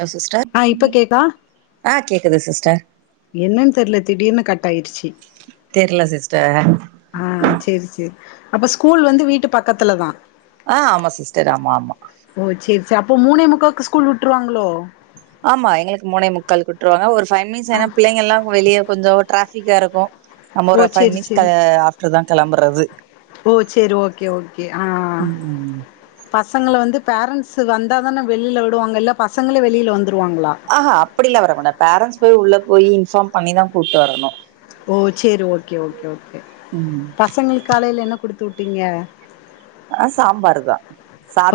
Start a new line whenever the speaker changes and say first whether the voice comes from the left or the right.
right: Low sister
left: ஆ இப்ப கேக்கா
right: ஆ கேக்குது சிஸ்டர்
left: என்னன்னு தெரில திடீர்னு கட் ஆயிருச்சி
right: தெர்ல சிஸ்டர்
left: ஆ செரி செரி அப்ப ஸ்கூல் வந்து வீட்டு பக்கத்துலதா
right: ஆ ஆமா சிஸ்டர் ஆமா ஆமா
left: ஓ செரி செரி அப்போ மூணே முக்காக்கு ஸ்கூல் வுட்டுருவாங்ளோ
right: ஆமா எங்களுக்கு மூணே முக்காலுக்கு வுட்ருவாங்க ஒரு ஃபைவ் மினிட்ஸ்
left: ஆ
right: ஆனா பிள்ளைங்கெல்லா வெளிய கொஞ்சோ ட்ராஃபிக்கா இருக்கு நம்ம
left: ஓ
right: ஒரு பைவ்
left: சேரி
right: மினிட்ஸ்
left: சேரி
right: ஆஃப்டர்தா கெளம்புறது
left: ஓ செரி ஓகே ஓகே ஆ
right: ம் ம்
left: பசங்கள வந்து பேரண்ட்ஷு வந்தாதான வெளில விடுவாங்க இல்ல பசங்களே வெளில வந்துருவாங்களா
right: ஆ ஹா அப்டிலா வரங்மாட்டாங்க பேரண்ட்ஸ் போய் உள்ள போய் இன்ஃபார்ம் பண்ணிதா கூட்டு வரணு
left: ஓ செரி ஓகே ஓகே ஓகே
right: ம்
left: பசங்களுக் காலையில என்ன குடுத்துவுட்டீங்க
right: ஆ சாம்பாருதா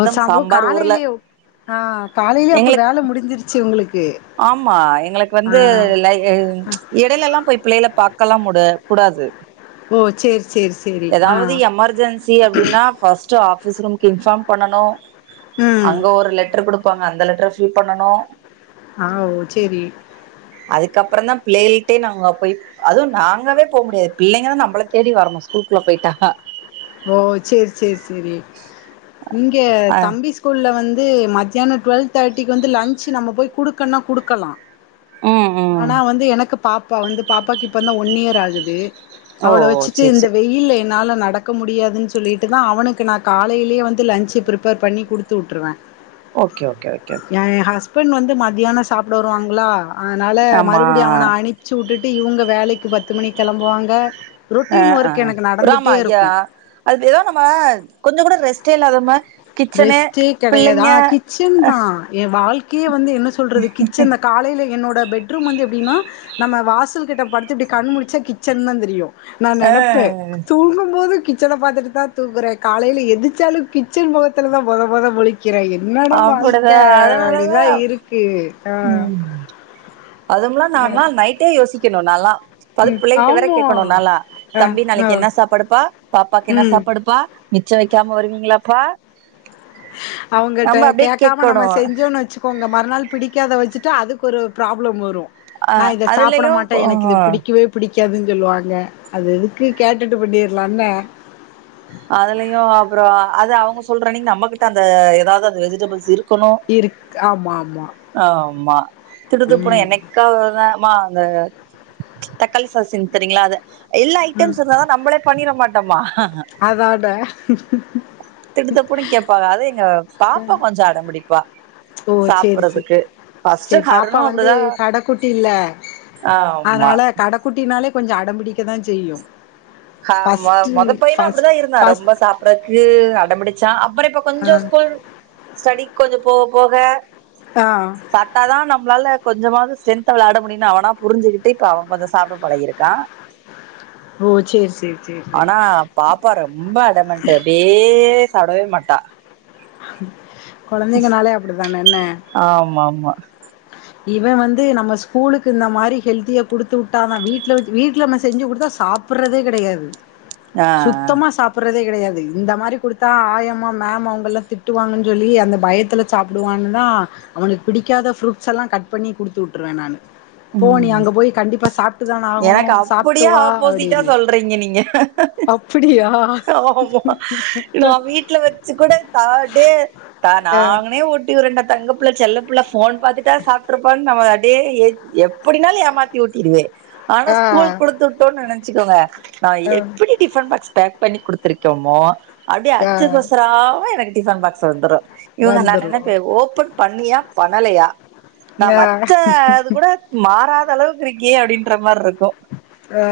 left: ஓ சம்போ
right: சாம்பார் உருல
left: காலையிலயே ஆ காலையிலே அப்ப வேல முடிஞ்சிருச்சு உங்களுக்கு
right: ஆம்மா எங்களுக்கு
left: ஆ
right: வந்து லை ஏ இடையிலலெல்லாம் போய் பிள்ளைல பாகக்கலா முட கூடாது.
left: ஓ செரி செரி
right: ஏதாவது எமர்ஜென்சி அப்டின்னா ஃபஸ்ட் ஆபீஸ் ரூமுக்கு இன்பாம் பண்ணனு
left: ம்.
right: அங்க ஒரு லெட்டர் குடுப்பாங் அந்த லெட்டர ஃபில் பண்ணனு
left: அ ஒ செரி
right: அதுக்கப்பற தா பிள்ளைல்ட்டே நாங்க போய் அதுவும் நாங்களே போ முடியாது பிள்ளைங்க தா நம்பள தேடி வரணு ஸ்கூலுக்குள்ள போய்ட்டா
left: ஓ செரி செரி சேரி இங்க
right: அ
left: தம்பி ஸ் கூல்ல வந்து மத்யான டுவல் தேட்டிக்கு வந்து லஞ்சு நம்ம போய் குடுக்கனா குடுக்கலா
right: ம் ம்
left: ஆனா வந்து எனக்கு பாப்பா வந்து பாப்பாக்கு இப்பந்தா ஒன் இயர் ஆகுது
right: ஓ
left: அவள வச்சிட்டு
right: சேரி
left: இந்த
right: சேரி
left: வெயில்ல என்னால நடக் க்க முடியாதுன் சொல்லிட்டு தா அவனுக்கு நா காலையிலியே வந்து லன்சு பிரிபேர் பண்ணி குடுத்து வுட்டுருவ
right: ஓகே ஓகே ஓகே ஓகே
left: எ எ ஹஸ்பண்ட் வந்து மத்யானோ சாப்ட வருவாங்ளா ஆனால
right: ஆமா
left: மறுபுடி அவன அனிப்ச்சி வுட்டுட்டு இவுங்க வேலைக்கு பத்து மணிக் கெளம்புவாங்க
right: அ
left: ரொட்டீன்
right: அ
left: ஒர்க் எனக்கு
right: ராமா
left: நடந்துட்டே
right: ஐயா
left: இருக்கு
right: அது ஏதோ நம்ம கொஞ்ச கூட ரெஸ்டே இல்லாத மா
left: ரெஸ்ட்டே கெடையாது ஆ கிச்சன்
right: அ
left: தா எ வாழ்கையே வந்து என்ன சொல்றது கிச்சன் தா காலையில என்னோட பெட்ரூம் வந்து எப்டின்னா நம்ம வாசல் கிட்ட படுத்து இப்டி கண் முழிச்சா கிச்சன் தா தெரியு நா
right: அ
left: நெனப்பே தூங்கும் போது கிச்சன பாத்துட்டு தா தூங்குறே காலைல எந்துச்சாலு கிச்சன் மொகத்துல தா மொத மொத முழிக் கிற என்னடா வாழ்க்க
right: அப்டிதா அதனாலதா
left: அப்டிதா இருக்கு ஆ
right: அதும்லா நான்லா நைட்டே யோசிக்கணு நாலா பது
left: ம்
right: பிள்ளைட்ட வேற
left: ஆமா
right: கேக்கணு நாலா
left: ஆ
right: தம்பி நாளைக்கி
left: ஆ
right: என்ன சாப்பாடுப்பா பாப்பாக்கு என்ன
left: ம்
right: சாப்பாடுப்பா மிச்ச வெக்காம வருவீங்களாப்பா
left: அவுங்கட்ட
right: நம்ம அப்டியே
left: கேக்காம நம்ம
right: கேட்கணு
left: செஞ்சோன் வச்சு கோங்க மறுநாள் பிடிக்காத வச்சிட்டு அதுக்கு ஒரு ப்ராப்ளம் வரு
right: அ
left: நா இத சாப்ட
right: அதுலயு
left: மாட்ட எனக்கு இது பிடிக்கவே புடிக்காதுன் சொல்லுவாங்க அது எதுக்கு கேட்டுட்டு பண்ணிர்லான்ன
right: அதுலயு அப்றோ அது அவுங்க சொல்றன்னகி நம்மகிட்ட அந்த ஏதாது அந்த வெஜிடபுள்ஸ் இருக்கணு
left: இருக் ஆமா ஆமா
right: ஆமா திடு திப்புனு
left: ம்
right: என்னைக் [unintelligible] மா அந்த தக்காளி சாஸ் செஞ்ச் தரிங்ளா அத எல்லா
left: ம்
right: ஐட்டம்ஸ் இருந்தா தா நம்பளே பண்ணிற மாட்டமா
left: அதாட
right: திடுதிப்புனு கேப்பாக அது எங்க பாப்பா கொஞ்ச அடம் புடிப்பா
left: ஓ சேரி சேரி
right: சாப்றதுக்கு ஃபஸ்ட்
left: சேரி பாப்பா
right: ஹருணு
left: வந்து
right: அப்டிதா ஆமா
left: ல கடக் குட்டினாலே கொஞ்சோ அடம் பிடிக்க தா செய்யு
right: ஹாமா மொத பையனு அப்டிதா இருந்தா
left: ஃபஸ்ட்
right: ரொம்ப சாப் றக்கு அட பிடிச்சா அப்பறோ இப்ப
left: ஆ
right: கொஞ்சோ ஸ்கூல் ஸ்டெடி கொஞ்சோ போக போக
left: ஆ
right: சாப்டா தா நம்ளால கொஞ்சமாவது ஸ்டெரென்த்தா வெளடா முடியினு அவனா புரிஞ்சுகிட்டு இப்ப அவ கொஞ்சோ சாப்ட பழகிருக்கா
left: ஓ செரி செரி
right: ஆனா பாப்பா ரொம்ப அடமென்ட்டு அப்டியே சாப்டவே மாட்டா
left: கொழந்தைங்கனாலே அப்டித்தான என்ன
right: ஆமாமா
left: இவ வந்து நம்ம ஸ்கூலுக்கு இந்த மாரி ஹெல்த்தியா குடுத்துவுட்டாதா வீட்ல வெச் வீட்ல நம்ம செஞ்சு குடுத்தா சாப் பிட்றதே கெடையாது
right: ஆ ஆ
left: சுத்தமா சாப்றதே கெடையாது இந்த மாரி குடுத்தா ஆயமா மேம் அவுங்கல திட்டுவாங்கன் சொல்லி அந்த பயத்துல சாப்டுவான்னுதா அவனுக்கு பிடிக்காத ஃபுரூட்ஸ்ஸல்லா கட் பண்ணி குடுத்துவுட்ருவே நானு போ நீ
right: ம்
left: அங்க போய் கண்டிப்பா சாப்ட்டு தான ஆகணு
right: எனக்கு
left: சாப்ட்டு
right: அப்டியே
left: வா
right: ஆப்போசிட்டா
left: அப்டின்னு
right: சொல்றீங்க நீங்க
left: அப்டியா
right: ஆமா நா வீட்ல வெச்சு கூட தாடே த
left: அ
right: நானுமே ஊ ட்டிவுரேண்டா தங்கபிள்ள செல்ல பிள்ள ஃபோன் பாத்துட்டா சாப்ட்ருபான் நாம டே எ எப்டினாலு ஏமாத் தி ஊட்டிருவே ஆனா
left: ஆ
right: ஸ்கூல் குடுத்வுட்டோன் நெனச்சுகோங்க நா
left: அ
right: எப்டி டிபன் பாக்ஸ் பேக் பண்ணி குடுத்திருக்கேமோ அப்டியே
left: ஆ
right: அச்சுபெசராம எனக்கு டிபன் பாக்ஸ் சாயந்ரோ இவுங்க நா
left: வந்துரு
right: நெனப்பே ஓபன் பண்ணியா பண்ணலயா நா வச்ச
left: ஆ
right: அது கூட மாறாத அளவுக்கு இருக்கே அப்டின்ற மாரிருக்கு
left: ஆ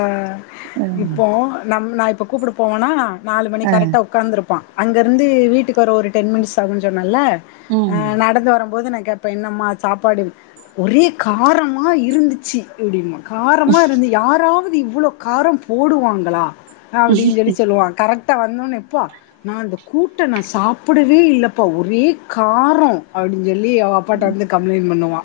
left: இப்போ நம்ம நா இப்ப கூப்பட போவனா நாலு மணி
right: அ
left: கரெக்டா உக்காந்துருப்பா அங்கருந்து வீட்டுக்கு வர ஒரு டென் மினிட்ஸ் ஆகுஞ் சொன்னல்ல
right: ம்
left: ஆ நடந்து வருபோது நா கே ப்பே என்னம்மா சாப்பாடு ஒரே காரமா இருந்துச்சு இப்டிம்பா காரமா இருந்து யாராவுது இவ்ளோ காரோ போடுவாங்களா அப்டின் சொல்லி சொல்லுவா கரெக் டா வந்தோனே எப்பா நா அந்த கூட்ட நா சாப்படவே இல்லப்பா ஒரே காரோ அப்டின் சொல்லி அவ அப்பாட்ட வந்து கம்ப்ளைன் பண்ணுவா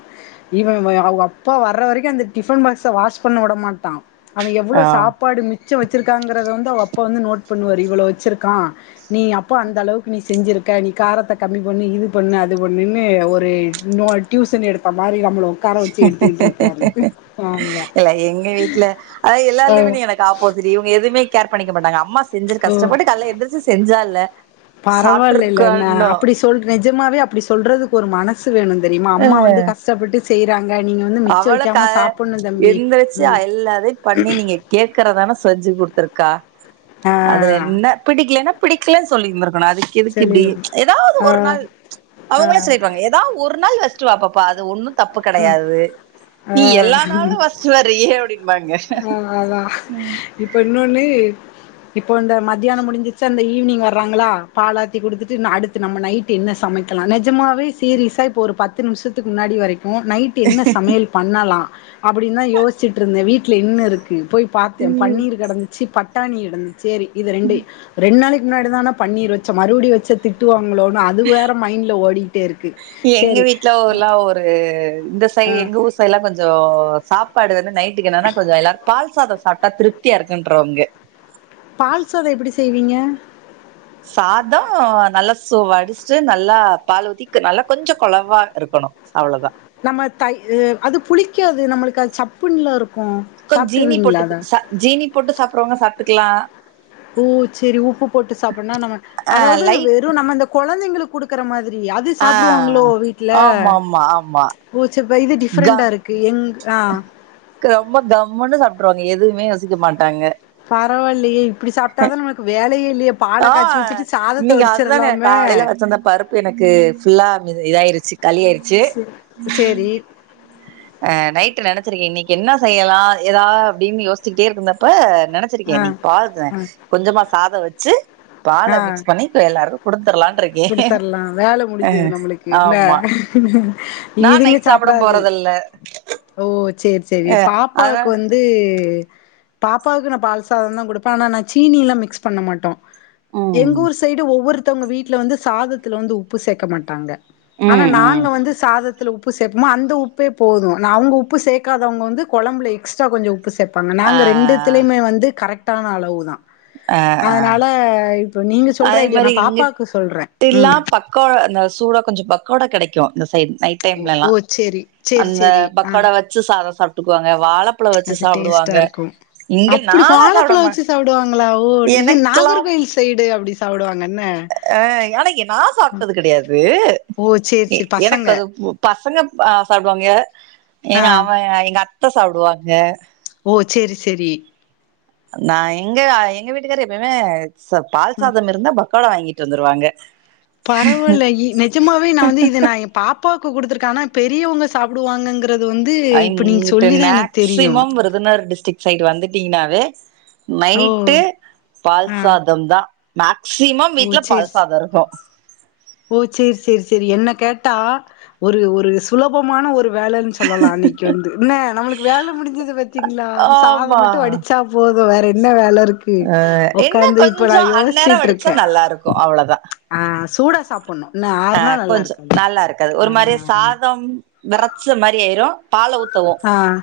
left: இவே வ அவுகப்பா வர்ற வரைக்கு அந்த டிஃபன் பாக்ஸ வாஷ் பண்ணவுட மாட்டா அவே எவ்ளோ
right: ஆ
left: சாப்பாடு மிச்சோ வெச்சிருக்காங்கிறத வந்து அவ அப்பா வந்து நோட் பண்ணுவாரு இவ்ளோ வெச்சிருக்கா நீ அப்போ அந்த அளவுக்கு நீ செஞ்சிருக்க நீ காரத்த கம்மி பண்ணு இது பண்ணு அது பண்ணுனு ஒரு நோட் டியூசன் எடுத்த மாரி நம்மள ஒக்கார வெச்சு எடுத்துக்கிட்ருப்பாரு [unintelligible]
right: இல்ல எங்க வீட்ல அது எல்லாலிமே நீ எனக்கு ஆப்போசிட் இவுங்க எதுவுமே கேர் பண்ணிக்க மாட்டாங்க அம்மாஸ் செஞ்சிரு
left: ஓ
right: கஷ்டப்பட்டு கால்ல எந்திரிச்சி செஞ்சால்ல
left: பரவால்ல இல்லைல அண்ண
right: சாப்ட்ருக்கணு
left: அப்டி ஸ் சொல் நிஜமாவே அப்டி சொல்றதுக்கு ஒரு மனசு வேணு தெரியுமா அம்மா வந்து கஷ்டப்பட்டு செய்றாங்க நீங்க வந்து மிச்ச
right: அவளு க
left: வெக்காம சாப்புணு தம்பி
right: எந்திரிச்சு
left: ம்
right: எல்லாதையு பண்ணி நீங்க கேக்குறதான செஞ்சு குடுத்துருக்கா அதுல
left: ஆ
right: என்ன பிடிக்கலேனா பிடிக்லேன் சொல்லிருந்திருக்கணு அதுக்கு எதுக்கு இப்டி
left: சொல்லிருங்க
right: எதாவ்து
left: ஆ
right: ஒரு நாள்
left: ஆ
right: அவுங்களே சொல்லிருவாங்க எதா ஒரு நாள் வெச்சிட்டு வா பாப்பா அது ஒன்னு தப்பு கெடையாது
left: ஆ
right: நீ எல்லா நாளு வச்சிட்டு வரீயே அப்டின்
left: ஆ அதா இப்ப இன்னொன்னு இப்போ இந்த மத்தியானோ முடிஞ்சிச்சா அந்த ஈவினிங் வர்றாங்ளா பாலாத்தி குடுத்துட்டு இன்னு அடு த்து நம்ம நைட் என்ன சமைக்கலா நெஜமாவே சீரிஸா இப்ப ஒரு பத்து நிமிசத்துக்கு முன்னாடி வரைக்கு நைட் டு என்ன சமையல் பண்ணலா அப்டின் தா யோஸ்சிட்டு இருந்தே வீட்ல என்ன இருக்கு போய் பாத்தே
right: ம்
left: பன்னீர் கெடந்துச்சி பட்டாணி இருந்துச்சி சேரி இத ரெண்டு ரெண் நாளைக்கு முன்னாடி தா நா பன்னீர் வெச்சே மறுவுடி வெச்சா திட்டுவாங்களோனு அது வேற மைண்ல ஓடிட்டே இருக்கு
right: எங்க
left: சேரி
right: வீட்ல ஒருல்லா ஒரு இந்த சை எங்க ஊர் சைடுல்லா கொஞ்சோ சாப்பாடு வந்து நைட் டுக்கு என்னனா கொஞ்சோ எல்லாரு பால் சாதோ சாப்டா திருப்தியா இருக்குன்ருவாங்க
left: பால்சோறு எப்பிடி செய்வீங்க
right: சாதோ நல்லா சோ வடிச்சிட்டு நல்லா பால் ஊத்தி நல்லா கொஞ்சோ கொழவா இருக்கணு அவ்ளோதா
left: நம்ம தை அ அது புளிக்காது நம்முளுக்கு அது சப்புன்ல இருக்குன்
right: கொஞ் ஜீனி போட்டு ச ஜீனி போட்டு சாப்புடுறவுங்க சாப்புட்டுக்லா
left: ஓ சேரி உப்பு போட்டு சாப்பிடனோனா நம்ம
right: அ
left: அதாவது
right: லைட்
left: வெறு நம்ம இந்த கொழந்தைங்களுக் குடுக் க்குற மாதிரி அது
right: ஆ
left: சாப்புடுவாங்ளோ வீட்ல
right: ஆமா ஆமா ஆமா.
left: போச்சு அப்ப இது டிஃப்ரெண்டா இருக்கு எங்க ஆ
right: க்ரொம்போ கம்முன்னு சாப்ட்ருவாங்க எதுவுமே யோசிக்க மாட்டாங்க
left: பரவாயில்லையே இப்புடி சாப்பிட்டாதான் நமக்கு வேலயே இல்லையே பால
right: ஆ
left: காச்சி வச்சுட்டு சாப்
right: இன்னைக்கு அதுதானங்க காலையில வச்ச அந்த பருப்பு எனக்கு ஃபுல்லா ந்தது இதாயிருச்சு காளி ஆயிருச்சு
left: செ சேரி
right: அ நைட் நெனச்சிருக்கே இன்னைக்கு என்ன செய்யலா ஏதா அப்டினு யோசிச்சுகிட்டே இருக்குந்தப்ப நெனச் ச்சுருகே
left: ஆ
right: நீ பால் அ கொஞ்சமா சாதோ வச்சு பால மிக்ஸ் பண்ணி க்கு எல்லாருக்கு குடுத்துரலானு
left: குடுத்தரலா வேல முடிஞ்சது நம்மளுக்கு என்ன இதுங்க
right: சாப்ட
left: சாப்டாது
right: போறதில்ல
left: ஓ சேரி சேரி பாப்பாவுக்
right: அதனால
left: வந் து பாப்பாவுக்கு நான் பால்சாதன் தான் குடுப்பேன் ஆனா நான் சீனிலா மிக்ஸ் பண்ண மாட்டோ
right: ம்
left: எங்கூர் சைடு ஒவ்வொருத்தவுங்க வீட்ல வந்து சாதத்துல வந்து உப்பு சேக்க மாட்டாங்க ஆனா
right: ம் ம்
left: நாங்க வந்து சாதத்துல உப்பு சேப்பமா அந்த உப்பே போது அவுங்க உப்பு சேக்காதவுங்க வந்து குழம்புல எக்ஸ்ட்ரா கொஞ்சோ உப் உப்பு சேப்பாங்க
right: ஆ
left: நாங்க ரெண்டுத்திலயுமே வந்து கரெக்டான அளவு தான்
right: ஆ ஆ
left: அதனால இப்ப நீங்க சொல்ற ஐடியா நான் பாப்பாக்கு சொல்றே
right: டில்லா
left: ம்
right: பக்கோ அந்த சூட கொஞ்சோ பக்கோடா கெடைக்கு இந்த சைட் நைட்
left: ஓ
right: டைம்ல்லலா
left: ஓ சேரி சேரி
right: அந்த
left: சேரி ஆ
right: பக்கோட வச்சு சாதம் சாப்புட்டுக்குவாங்க வாழப் ப்பழோ வச்சு
left: அது டேஸ்ட்டா
right: சாப்புடுவாங்க
left: இருக்கு
right: இங்க நாளா சாப்பிட மாட்டே
left: டுவாங்களா ஓ இது நாகர்கோயில் சைடு அப்புடி சாப்புடுவாங்கன்ன
right: அ ஆனா என் நான் சாப்ட்டது கெடையாது
left: ஓ சேரி
right: ஏ
left: சேரி
right: எனக்கு
left: பசங்க
right: அது பு பசங்க ப அ சாப்புடுவாங்க
left: ஆ
right: எங்கே அவன் எங்க அத் த சாப்புடுவாங்க
left: ஓ சேரி சேரி
right: நா எங்க எங்க வீட்டுக்காரு எப்பயுமே ச பால்
left: ம்
right: சாதம் இருந்தா பக்கோடா வாங்கிட்டு வந்துருவாங்க
left: பரவாயில்லயே நெஜமாவே நா வந்து இது நா பாப்பாக்கு குடுத்துருக்க ஆனா பெரியவுங்க சாப்பிடுவாங்ககிறது வந் து இப்ப நீங்க சொல்லிதா எனக்கு தெரியு
right: னார் டிஸ்ட்ரிக் சைடு வந்துட்டீங்னாவே
left: ஓ
right: நைட்டு பால்
left: ஆ
right: சாதம் தான் மேக்சிமம்
left: ஓ
right: வீட்டுல
left: சேரி
right: பால்
left: சே
right: சாதோ இருக்கு
left: ஓ சேரி சேரி சேரி என்ன கேட்டா ஒரு ஒரு சுலபமான ஒரு வேலைன் சொல்லலா அன்னைக்கு வந்து என்ன நம்முளுக்கு வேல முடிஞ்சது பத்தீங்களா சாதம்
right: ஆமா
left: மட்டு வடிச்சாப் போது வேற என்ன வேல இருக் கு
right: அஹ் என்ன
left: ஒக்காந்து இப்ப நா
right: கொஞ்சம் அந்நேரம்
left: யோசிச்ட்டு
right: வடிச்சா
left: இருக்கேன்
right: நல்லா இருக்கும் அவ்வளவுதான்
left: ஆன் சூடா சாப்புணு
right: ஆ கொஞ்சோ நல்லா இருக்காது ஒரு மாதிரி சாதம் வேரச்ச மாரி ஆயிரு பால்ல உத்
left: ஆன்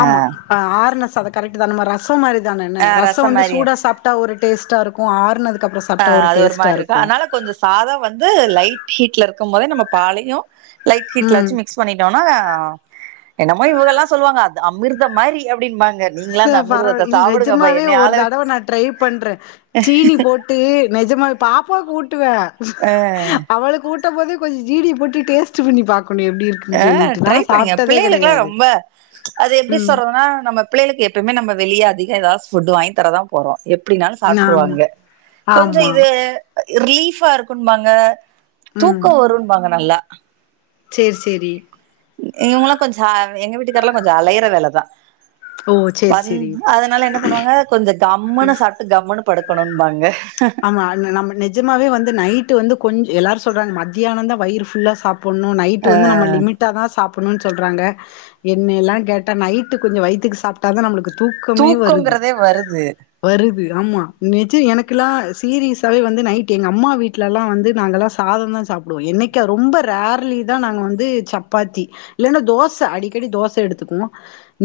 left: ஆமா அ ஆறுன சாதோ கரெக்ட் இது நம்ம ரசோ மாரி தானெனு
right: ஆ
left: ரசோ
right: ரசம்
left: வந்து
right: மாரி
left: சூடா சாப்புட்டா ஒரு டேஸ்டா இருக்குன் ஆறுனதுக்கப்பறோ சாப்
right: ஆ அது ஒரு மாரி இருக்குன் அனால கொஞ்சோ சாதம் வந்து லைட் ஹீட்ல இருக்கு போதே நம்ம பாலையு லைட் ஹீட்ல
left: ம்
right: வச்சு மிக்ஸ் பண்ணிட்டோனா என்னமோ இவுங்கெல்லா சொல்லுவாங்க அது அமிர்த மாரி அப்படின்பாங்க
left: ச பரவா இல் நெஜமாவே ஒரு
right: ஆள
left: தடவ நா ட்ரை பண்றே சீனி போட் ட்டு நெஜமா பாப்பாவுக் ஊட்டுவே
right: ஆ
left: அவளுக் ஊட் ஊட்டம் போது கொஞ்ச ஜீனி போட்டு டேஸ்ட் பண்ணி பாக்கணு எப்டி இருக்
right: ஆ ட்ரை பண்ணுங்க புள்ளைகளுக்கெல்லா ரொம்ப அது எப்டி
left: ம்
right: சொல்றதுன்னா நம்ம புள்ளைகளுக்கு எப்பவுமே நம்ம வெளிய அதிக எதாவது ஃபுட் வாங்கி தரதா போறோ எப்டினாலு
left: ஆமா
right: சாப்ட்ருவாங்க கொஞ்ச
left: ஆமா
right: இது ரிலீஃபா இருக்குன்பாங்க தூக்க வருன்பாங்க நல்லா
left: சேர் செரி
right: இவுங்களா கொஞ்ச எங்க வீட்டுக்காரல்லா கொஞ்ச அலையற வேலதா
left: ஓ சேரி
right: வந்
left: சேரி
right: அதுனால என்ன பண்ணுவாங்க கொஞ்ச கம்முன்னு சாப்ட் ட்டு கம்முன்னு படுக்கணுன்பாங்க
left: நம்ம நிஜமாவே வந்து நைட்டு வந்து கொஞ்ச எல்லாரு சொல்றாங்க மத்தியானந்தா வயிறு ஃபுல்லா சாப் புன்னு நைட்டு வந்து நம்ம லிமிட் ட்டா தா சாப்புன்னுன் சொல்றாங்க என்னையெல்லா கேட்டா நைட்டு கொஞ்ச வயித்துக்கு சாப் டாதா நம்முளுக்கு தூக்கமே வருது
right: தூக்கங்கிறதே வருது
left: வருது ஆமா நெஜோ எனக் லா சீரிஸ்சாவே வந்து நைட்டு எங்க அம்மா வீட்லெல்லா வந்து நாங்க எல்லா சாதோநாதா சாப்டுவோ என்னைக் கா ரொம்போ ரேர்லி தா நாங்க வந்து சப்பாத்தி இல்லன்னா தோச அடிக்கடி தோச எடுத்துக்குவோ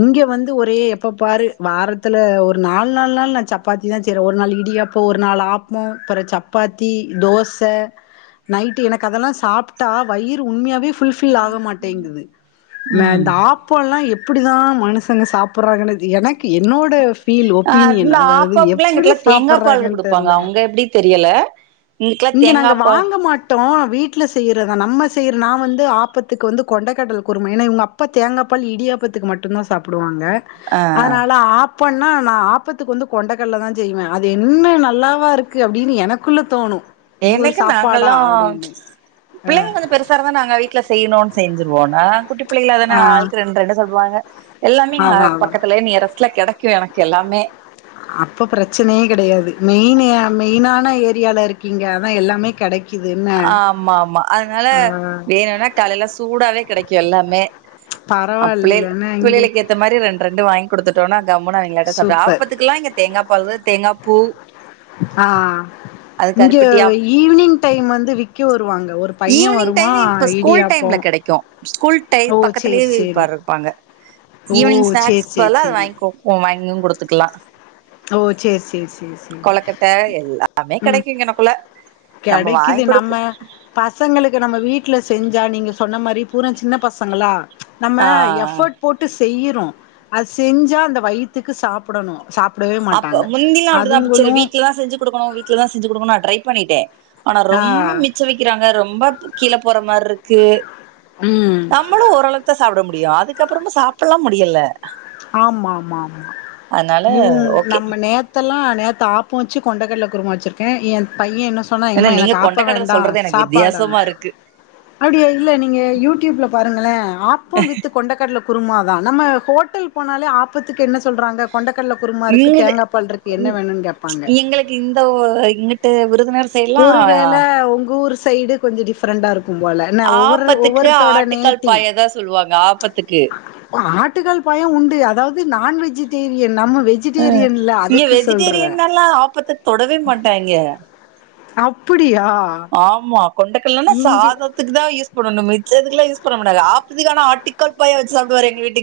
left: இங்க வந்து ஒரே எப்ப பாரு வாரத்துல ஒரு நாலு நாள் நாள் நா சப்பாத்திதா செய்றே ஒரு நாள் இடியாப் இப்போ ஒரு நாள் ஆப்போ அப்பறோ சப்பாத்தி தோச நைட்டு எனக்கு அதெல்லா சாப்புட்டா வயிறு உண்மையாவே ஃபுல்ஃபில் ஆக மாட்டேங்குது
right: ம்
left: மேந்தாப் இப்போல்லா எப்புடிதா மனுஷங்க சாப்புட்றாங்கன்னே தெரிய எனக்கு என்னோட ஃபீல் ஒப்பீனியன் அதாவது எப்புடியோ சாப்
right: ப்பால் குடுப்பாங்க அவுங்க எப்டி தெரியல இதுக்குல்லா தேங்கா பால்
left: க்க மாட்டோ வீட்ல செய்யுறதா நம்ம செய்யற நா வந்து ஆப்பத்துக்கு வந்து கொண்டைக்கடல குருமா ஏன்னா இவுங்க அப் அப்பா தேங்கா பால் இடியாப்பத்துக்கு மட்டுந்தா சாப்புடுவாங்க ங்க
right: ஆ ஆ
left: அதுனால ஆப்போன்னா நா ஆப்பத்துக்கு வந்து கொண்டைக்கல்ல தா செய்வே அது என்ன நல்லாவா இருக்கு அப்புடின் எனக்குள்ள தோணு இது ஒரு
right: எனக்கு
left: சாப்பாடா
right: நாங்கல்லா
left: அப்டின்னு
right: புள்ளைங்க கொஞ்ச பெருஸ் சார் தா நாங்க வீட்ல செய்யணுன் செஞ்சுருவோ நா குட்டிப்புள்ளைகளா தான
left: ஆ
right: ஆளுக்கு ரெண்டு ரெண்டு சாப்புடுவாங்க எல்லாமே இங்க
left: அதா அதா
right: பக்கத்துலயே நியரெஸ்ட்ல கெடைக்கு எனக்கு எல்லாமே
left: அப்ப ப்ரச்சனயே கெடையாது மெயின் ஆ மெயினான ஏரியால இருக்கீங்க அதா எல்லாமே கெடைக்கு
right: ஆமா ஆமா அதுனால வேணுன்னா காலையில சூடாவே கெடைக்கு எல்லாமே அப்புலேல்
left: பரவாயில்லல்லன்னா இங்க
right: புள்ளைகளுக் ஏத்த மாரி ரெண்டு ரெண்டு வாங்கி குடுத்துட்டோனா கம்முனா அவங்களாட்ட சாப்ட்ரு
left: சூப்பர்
right: ஆப்பத்துக்குல்லா இங்க தேங்கா பால் தா தேங்காப்பூ
left: ஆ இங்க
right: ஆப்
left: ஈவ்னிங் டைம் வந்து விக்க வருவாங்க ஒரு பைய
right: ஈவ்னிங்
left: வருவா
right: டைம் இப்ப ஸ்கூல்
left: இடியாப்போ
right: டைம்ல கெடைக்கு ஸ்கூல் டை
left: ஓ சேரி
right: பக்கத்துலயே
left: சேரி
right: வெப்பார் வெப்பாங்க
left: ஓ
right: ஈவ்னிங்
left: சேரி
right: ஸ்நாக்ஸ்க்கு
left: சேரி
right: பதுலா இத
left: சேரி
right: வாங்கோங் ஒர வாங்கியு குடுத்துக்லா
left: ஓ சேரி சேரி சேரி சேரி
right: கொழுக்கட்ட எல்லாமே
left: ம்
right: கெடைக்கு இகுனக்குள்ள நம்பஜவாங்கி
left: கெடைக்குது
right: குடுக்கு
left: நம்ம பசங்களுக்கு நம்ம வீட்ல செஞ்சா நீங்க சொன்ன மாரி பூரா சின்ன பசங்களா நம்ம
right: ஆ
left: எஃபர்ட் போட்டு செய்யுறோ அது செஞ்சா அந்த வயித்துக்கு சாப்டணு சாப்
right: அப்ப முந்திலா அப்டிதா சரி வீட்ல தான் செஞ்சு குடுக்கணு வீட் ட்ல தா செஞ்சு குடுக்கனு நா ட்ரை பண்ணிட்டே ஆனா
left: ஆ
right: ரொம்ப மிச் மிச்ச வக்கிறாங்க ரொம்ப கீழ போற மாரி இருக்கு
left: ம்
right: நம்மளு ஓரளவுக்குதா சாப்ட முடியு அதுக்கப்புறமு சாப்டலா முடியல
left: ஆமா ஆமா ஆமா
right: அதனால
left: இவுங்க
right: ஓகே
left: நம்ம நே நேத்துல்லா நேத்து ஆப்பம் வச்சு கொண்டக்கடல குருமா வச்சிருக்கே என் பையன் இன்னும் சொன்னா
right: ஏன்னா
left: எம்மா
right: நீங்க
left: எனக்கு ஆப்ப
right: கொண்டக்கடல
left: வேண்டாம்
right: சொல்றது எனக்கு
left: சாப்பாடு
right: வித்தியாசமா இருக்கு
left: அப்படியா இல்ல நீங்க யூடியூப்ல பாருங்களேன் ஆப்பம் வித்து கொண்ட கடல குருமா தா நம்ம ஹோட்டல் போனாலே ஆப்பத்துக்கு என்ன சொல்றாங்க கொண்டக்கடல குருமா இருக்கு
right: இங்கிட்டு
left: தேங்கா பால் இருக்கு என்ன வேணுன்னு கேப்பாங்க
right: எங்களுக்கு இந்த ஓ இங்குட்டு விருதுநகர்
left: ஒருவேள உங்க ஊர் சைடு கொஞ்சம் டிஃப்ரெண்டா இருக்கும் இருக்கும் போல என்ன ஒவ்வொரு
right: ஆப்பத்துக்கு
left: ஒவ்வொருத்தோட
right: ஆட்டுக்கால்
left: நேட்டிவ்
right: பாயாதா சொல்லுவாங்க ஆப்பத்துக்கு
left: ஆட்டுகால்ஸ பாயாஸ உண்டு அதாவது நான் வெஜிடேரியன் நம்ம வெஜ்
right: அ இல்ல வெஜிடேரியன் எல்லா ஆப்பத்த தொடவே மாட்டாங்க
left: அப்படியா
right: ஆமா கொண்டக்கடலனா சாதத் த்துக்குதா யூஸ் பண்ணனும் மிச்சத்துக்கெல்லா யூஸ் பண்ண மாட்டாங்க ஆப்பத்துக்கு ஆனா ஆட்டுக்கால் பாயா வெச்சி சாப்பிடுவாரு எங்க வீட்டுக்